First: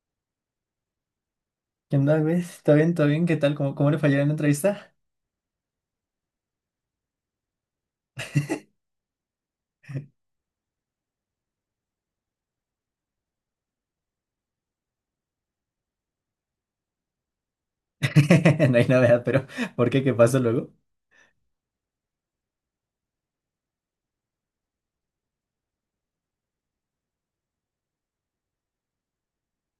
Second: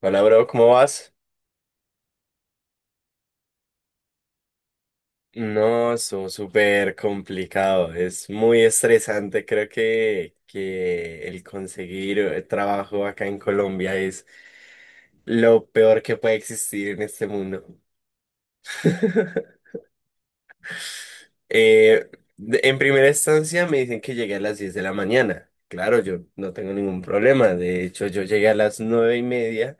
Hola, bro, ¿cómo vas? ¿Qué onda, güey? ¿Está bien? ¿Todo bien? ¿Qué tal? ¿Cómo le fallaron en la entrevista? No, estuvo súper complicado, es muy estresante, creo que el conseguir trabajo acá en Colombia es lo peor que puede existir en este mundo. No hay novedad, pero ¿por qué? ¿Qué pasó luego? Eh, en primera instancia me dicen que llegué a las 10 de la mañana, claro, yo no tengo ningún problema, de hecho yo llegué a las 9:30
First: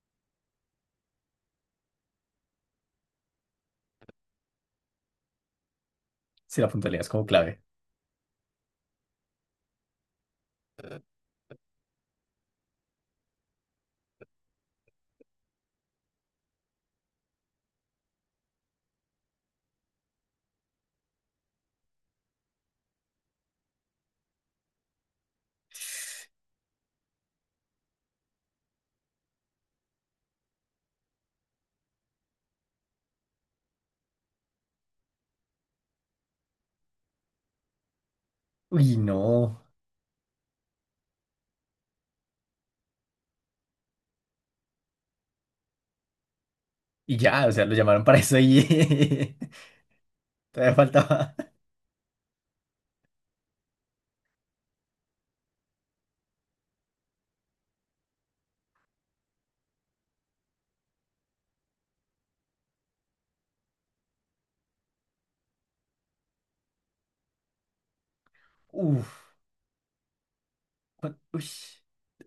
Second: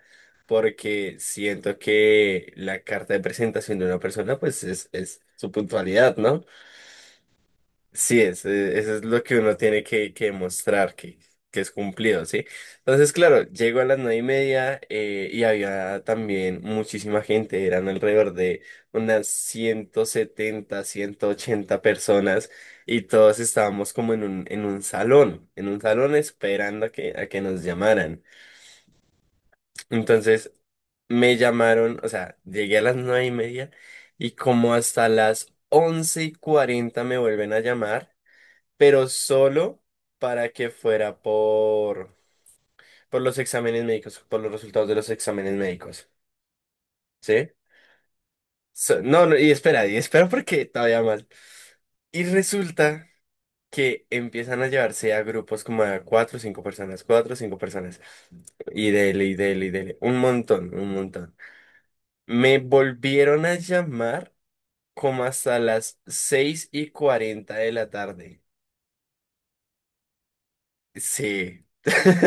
porque siento que la carta de presentación de una persona pues es su puntualidad, ¿no? Si la puntualidad es como clave. Sí, eso es lo que uno tiene que demostrar, que es cumplido, ¿sí? Entonces, claro, llego a las 9:30 y había también muchísima gente, eran alrededor de unas 170, 180 personas y todos estábamos como en un salón esperando a que nos llamaran. Entonces, me llamaron, o sea, llegué a las 9:30 y como hasta las 11:40 me vuelven a llamar Uy, pero no. solo para que fuera por los exámenes médicos, por los resultados de los exámenes médicos, Y ya, ¿sí? o sea, lo llamaron para eso No, y no, y espera porque todavía todavía mal. faltaba. Y resulta que empiezan a llevarse a grupos como a cuatro o cinco personas, cuatro o cinco personas. Y dele, y dele, y dele. Un montón, un montón. Me volvieron a llamar como hasta las 6:40 de la tarde. Uf, uy, Sí.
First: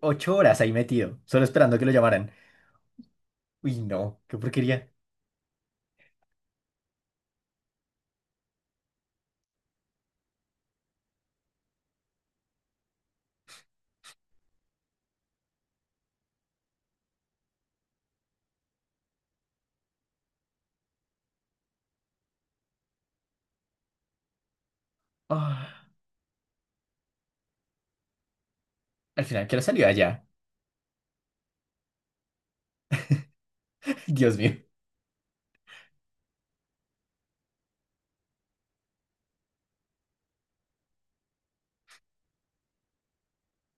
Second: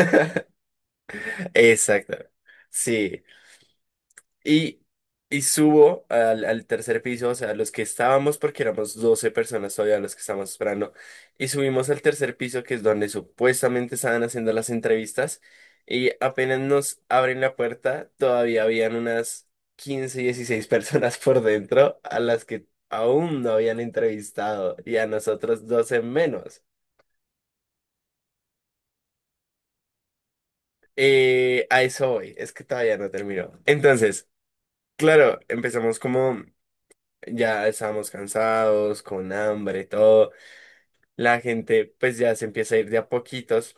ocho horas ahí metido, solo esperando que lo Exacto. llamaran. Sí. Uy, no, qué Y, porquería. y subo al tercer piso, o sea, los que estábamos, porque éramos 12 personas todavía los que estábamos esperando, y subimos al tercer piso, que es donde supuestamente estaban haciendo las entrevistas, y apenas nos abren la puerta, todavía habían unas 15 16 personas por dentro a las que aún no habían entrevistado, y a nosotros Ah, 12 menos. al final, ¿qué hora salió allá? A eso voy, es que todavía no terminó. Entonces, Dios mío, claro, empezamos como. Ya estábamos cansados, con hambre, todo. La gente pues ya se empieza a ir de a poquitos.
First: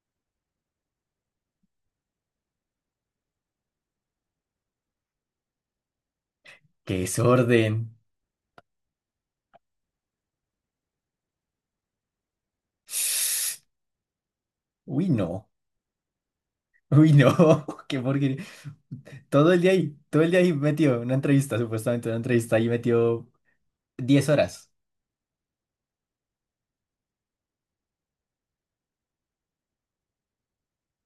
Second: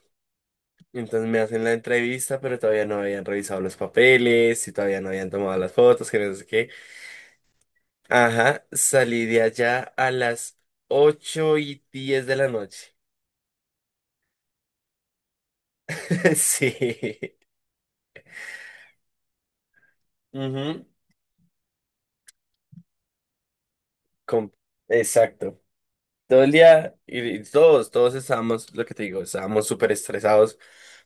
Entonces me hacen la entrevista, pero todavía no habían revisado los papeles y todavía no habían tomado las fotos, que no sé qué. qué desorden. Ajá, salí de allá a las 8:10 de la noche. Uy, no. Uy, Sí. no, qué porquería. Todo el día ahí, todo el día ahí Ujú, metido en una entrevista, supuestamente una entrevista ahí metió 10 com- horas. Exacto. Todo el día, y todos estábamos, lo que te digo, estábamos súper estresados.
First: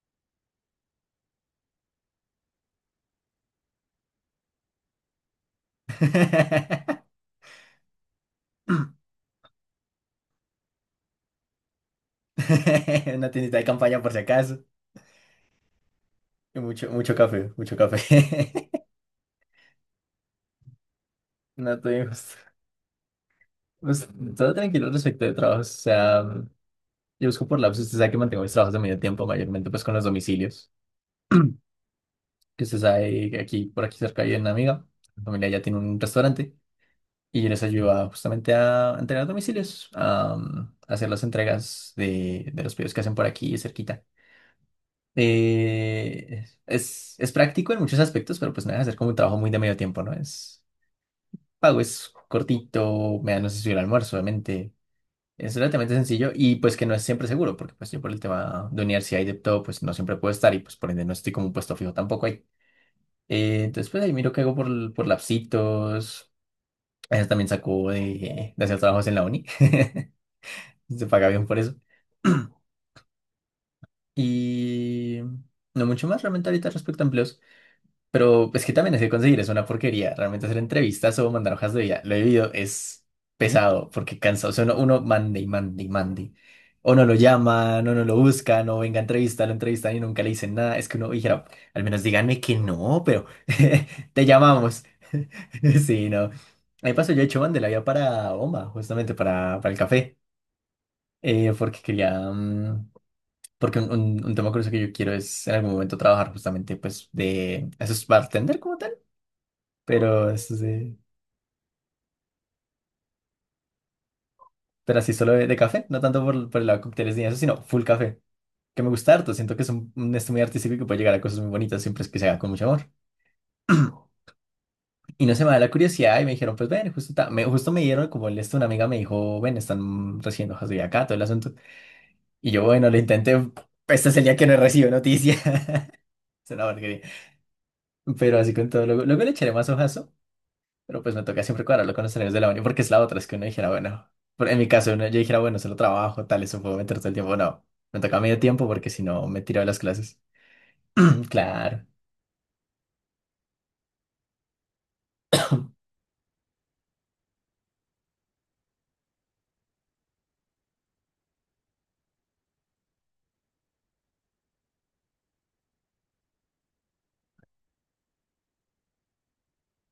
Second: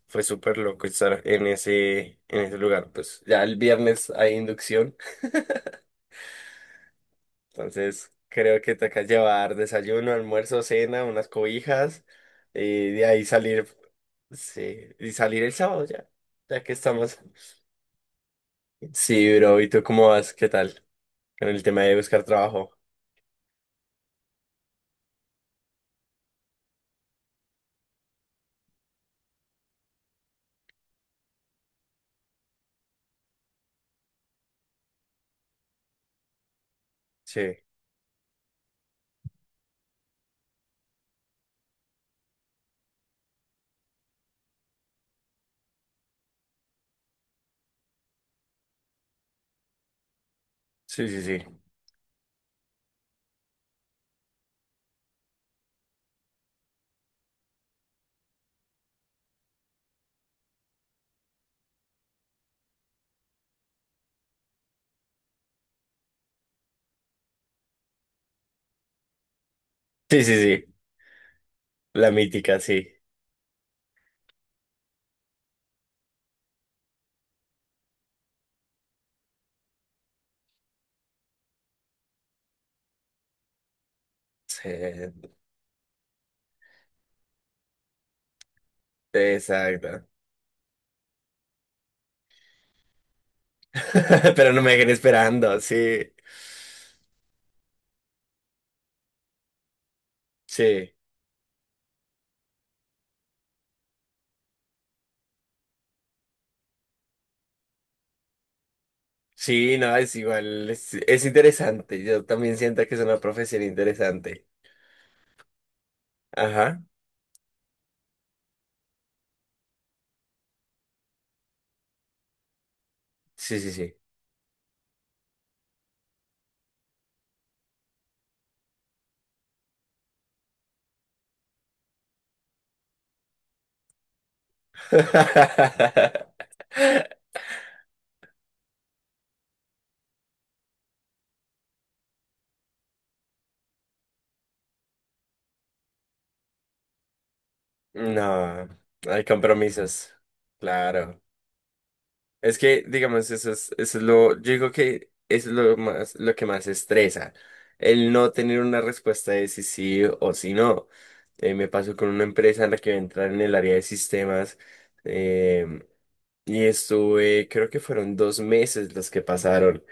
Fue súper loco estar en ese lugar. Pues ya el viernes hay inducción. Entonces, creo que te toca llevar desayuno, almuerzo, cena, unas cobijas, y de ahí Una tiendita de salir, campaña por si acaso. sí, y salir el sábado ya, Y ya que mucho, mucho estamos. café, mucho café. Sí, bro, ¿y tú cómo vas? ¿Qué tal? Con el No tema de buscar tuvimos. trabajo. Pues, todo tranquilo respecto de trabajos. O sea, yo busco por lapsos. Usted sabe que mantengo mis trabajos de medio tiempo, mayormente pues con los domicilios. Que usted sabe que aquí, por aquí cerca hay una amiga. La familia ya tiene un restaurante. Sí, Y yo les ayudo justamente a entregar domicilios, a, hacer las entregas de los pedidos que hacen por aquí cerquita. Es práctico en muchos aspectos, pero pues me deja hacer como un trabajo muy de medio tiempo, ¿no? Es sí, sí, sí. pago, es cortito, me dan un sencillo almuerzo, obviamente. Es relativamente sencillo y pues que no es siempre seguro, porque pues yo por el tema de universidad y de todo, pues no siempre puedo estar y pues por ende no estoy como un puesto fijo tampoco ahí. Entonces pues ahí miro qué hago por lapsitos. A veces también saco de hacer trabajos en la uni. Sí, sí, sí. Se paga bien por eso. La mítica, sí. Y no mucho más realmente ahorita respecto a empleos. Pero es que también es que conseguir es una porquería. Realmente hacer entrevistas o mandar hojas de vida. Lo he vivido, es pesado porque cansa. O sea, uno Sí, mande y mande y mande. O no lo llaman, o no lo buscan, o venga a entrevistar, lo entrevistan y exacto. nunca le dicen nada. Es que uno dijera, al menos díganme que no, pero te Pero no me llamamos. dejen esperando, Sí, sí, no. Ahí pasó, yo he hecho la ya para Bomba, justamente para el café, sí, porque quería, porque un tema curioso que yo quiero es en algún momento trabajar justamente pues de... Eso es bartender como tal, sí, no, es pero eso es igual, es, es interesante, yo también siento que es una profesión interesante. pero así solo de café, no tanto por el lado Ajá, de cócteles ni eso, sino full café, que me gusta harto. Siento que es un esto muy artístico y que puede llegar a cosas muy bonitas siempre es que se haga con mucho amor. sí, sí, sí. Y no se me da la curiosidad y me dijeron, pues ven, justo, justo me dieron como el esto, una amiga me dijo, ven, están recibiendo hojas de vida acá, todo el asunto. Y yo, bueno, lo intenté, este es el día que no recibo noticias. Es una porquería. Pero así con todo, luego, luego le echaré más hojas. Pero pues me toca siempre cuadrarlo con los horarios de la uni, porque es la otra, es que uno dijera, bueno, en mi caso uno, yo dijera, bueno, solo trabajo, tal, eso puedo meter todo el tiempo. No, me toca medio tiempo No, porque si hay no me tiro de las compromisos, clases. claro. Claro. Es que, digamos, eso es lo, yo digo que eso es lo más, lo que más estresa, el no tener una respuesta de si sí o si no. Me pasó con una empresa en la que voy a entrar en el área de sistemas. eh, Y estuve, creo que fueron 2 meses los que pasaron.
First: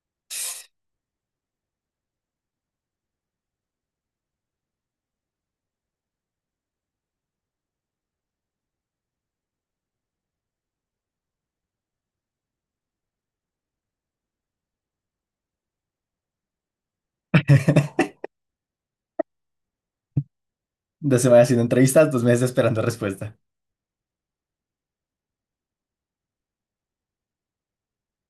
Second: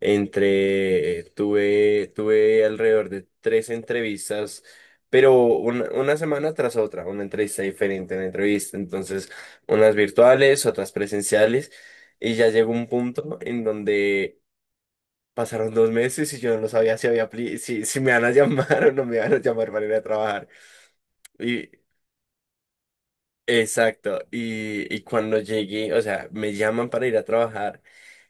Tuve alrededor de tres entrevistas, pero una semana tras otra, una entrevista diferente, una entrevista. Entonces, unas virtuales, otras presenciales. Y ya llegó un punto en donde pasaron 2 meses y yo no sabía si había, apli- si, si me van a llamar o no me van a llamar para ir a trabajar. Dos semanas haciendo Y, entrevistas, dos meses esperando respuesta. exacto. Y cuando llegué, o sea, me llaman para ir a trabajar.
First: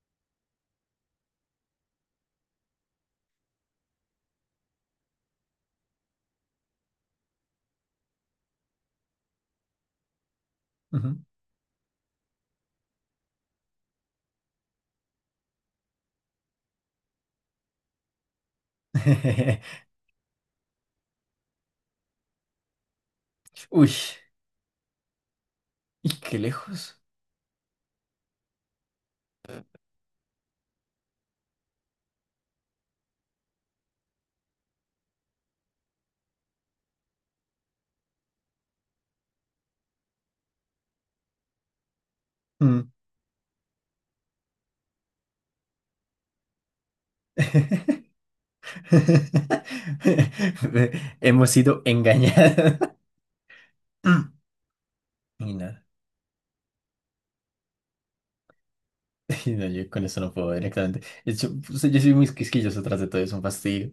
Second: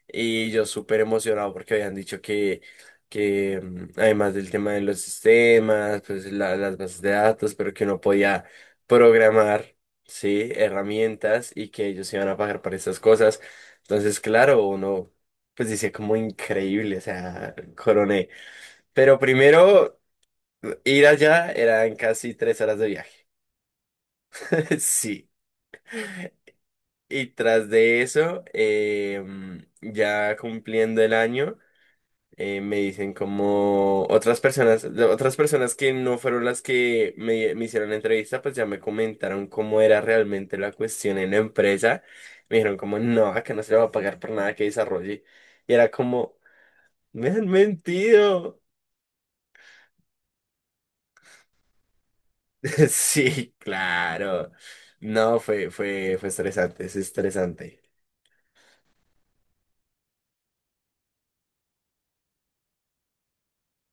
Y yo súper emocionado porque habían dicho que además del tema de los sistemas, pues las bases de datos, pero que uno podía programar, ¿sí? Ujú. Herramientas y que ellos iban a pagar para estas cosas. Entonces, claro, uno pues dice como increíble, o sea, coroné. Pero primero, ir allá eran casi 3 horas de viaje. Uy, Sí. y qué lejos. Y tras de eso, ya cumpliendo el año. Me dicen como otras personas, de otras personas que no fueron las que me hicieron la entrevista, pues ya me comentaron cómo era realmente la cuestión en la empresa. Me dijeron Mm. como, no, acá no se le va a pagar por nada que desarrolle. Y era como, me han mentido. Hemos sido engañados. Sí, Mm. claro. No, Y fue, nada. fue, fue estresante, es estresante. Y no, yo con eso no puedo directamente. De hecho, pues, yo soy muy quisquilloso tras de todo, es un fastidio.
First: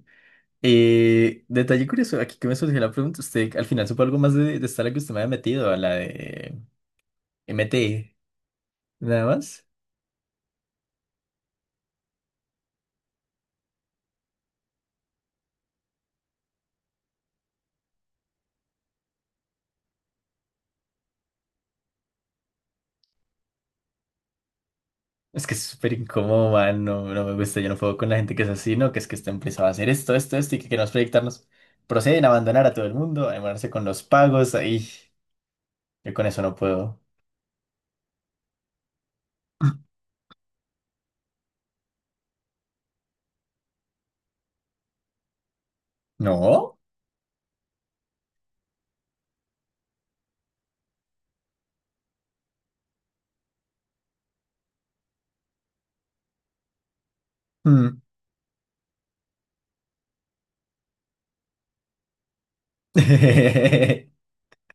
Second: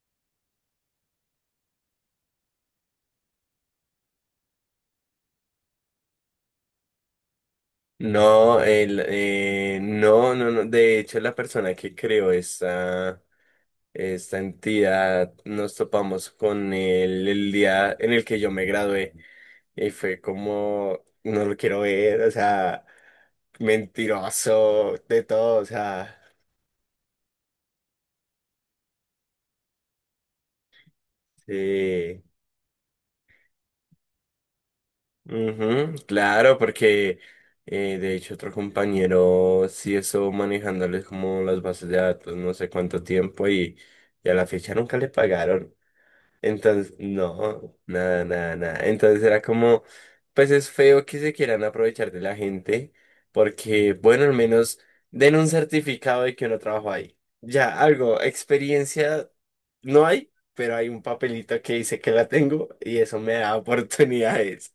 Detalle curioso, aquí que me surgió la pregunta, ¿usted al final supo algo más de esta a la que usted me había metido, a la de MT, No, nada más? No, no, no. De hecho, la persona que creó esta entidad nos topamos con él el día en el que yo me gradué y fue como, no lo quiero ver, o sea, mentiroso, de Es que todo, es o súper sea, incómodo, man, no, no me gusta, yo no puedo con la gente que es así, ¿no? Que es que esta empresa va a hacer esto, esto, esto y que queremos proyectarnos. sí. Proceden a abandonar a todo el mundo, a demorarse con los pagos, ahí. Ujú, Yo con eso no claro, puedo. porque de hecho otro compañero sí estuvo manejándoles como las bases de datos no sé cuánto tiempo y a la fecha nunca le pagaron. ¿No? Entonces, no, nada, nada, nada. Entonces era como, pues es feo que se quieran aprovechar de la gente, porque, bueno, al menos den un certificado de que uno trabajó ahí. Ya, Mm. algo, experiencia no hay, pero hay un papelito que dice que la tengo y eso me da oportunidades.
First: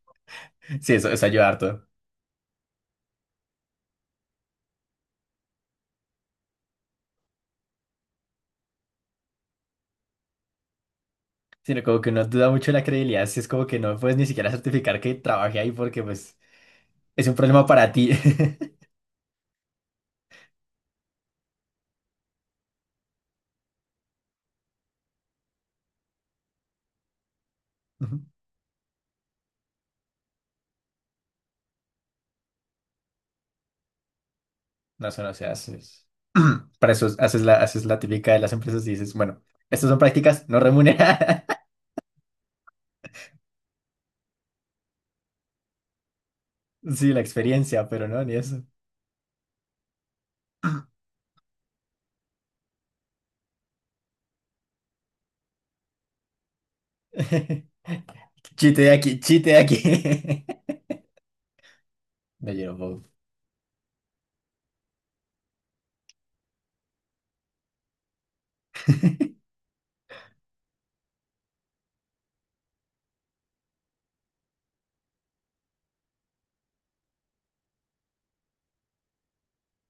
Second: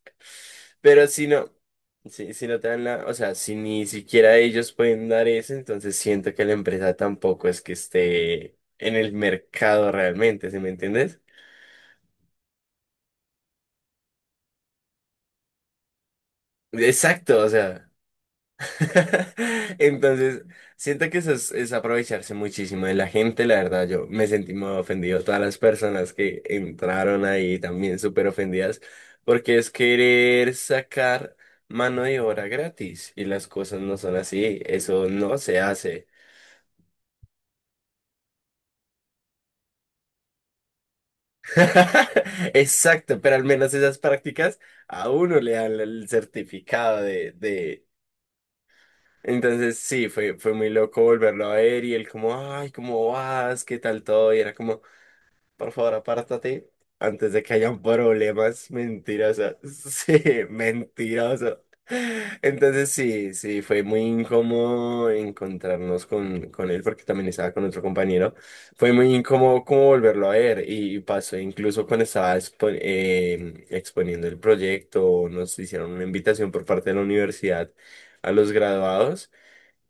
Sí, Pero eso, si eso ayuda no, harto. si no te dan la, o sea, si ni siquiera ellos pueden dar eso, entonces siento que la empresa tampoco es que esté en el mercado realmente, ¿sí me entiendes? Sino como que uno duda mucho de la credibilidad, si es como que no puedes ni siquiera certificar que trabajé ahí porque pues es un Exacto, o problema sea. para ti. Entonces, siento que eso es aprovecharse muchísimo de la gente, la verdad. Yo me sentí muy ofendido. Todas las personas que entraron ahí también Ujú. súper ofendidas, porque es querer sacar mano de obra gratis y las cosas no son así. Eso No solo no se se haces. hace. Para eso es- haces la típica de las empresas y dices, bueno, estas son prácticas no remuneradas. Exacto, pero al menos esas prácticas a uno le dan el certificado Sí, la de experiencia, pero no, ni eso. Entonces sí, fue muy loco volverlo a ver y él como, ay, ¿cómo vas? ¿Qué tal todo? Y era como, por favor, apártate antes de que hayan problemas. Chiste de aquí, chiste de Mentiroso. Sí, aquí. mentiroso. Me llevo. Entonces Bob. sí, sí, fue muy incómodo encontrarnos con él porque también estaba con otro compañero. Fue muy incómodo como volverlo a ver y pasó incluso cuando estaba exponiendo el proyecto, nos hicieron una invitación por parte de la universidad a los graduados.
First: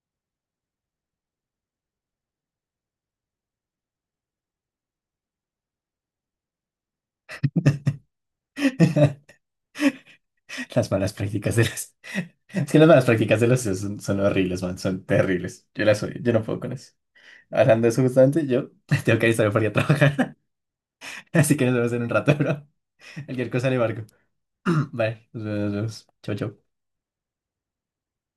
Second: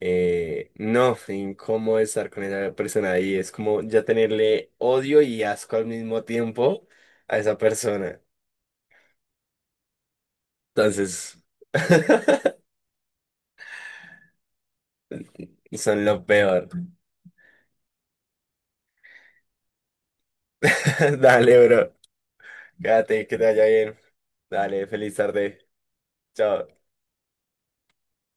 No, fue incómodo estar con esa persona ahí. Es como ya tenerle odio y asco al mismo tiempo a esa persona. Las malas Entonces, prácticas de las. Es que las malas prácticas de los CEOs son, son horribles, man, son terribles. Yo las son odio, lo yo no puedo peor. con eso. Hablando de eso justamente, yo tengo que alistarme para ir a trabajar. Así que Dale, nos vemos bro. en un rato, bro. Quédate, que te Cualquier vaya cosa le bien. marco. Dale, feliz Vale, nos vemos. tarde. Nos vemos. Chau, Chao. chau.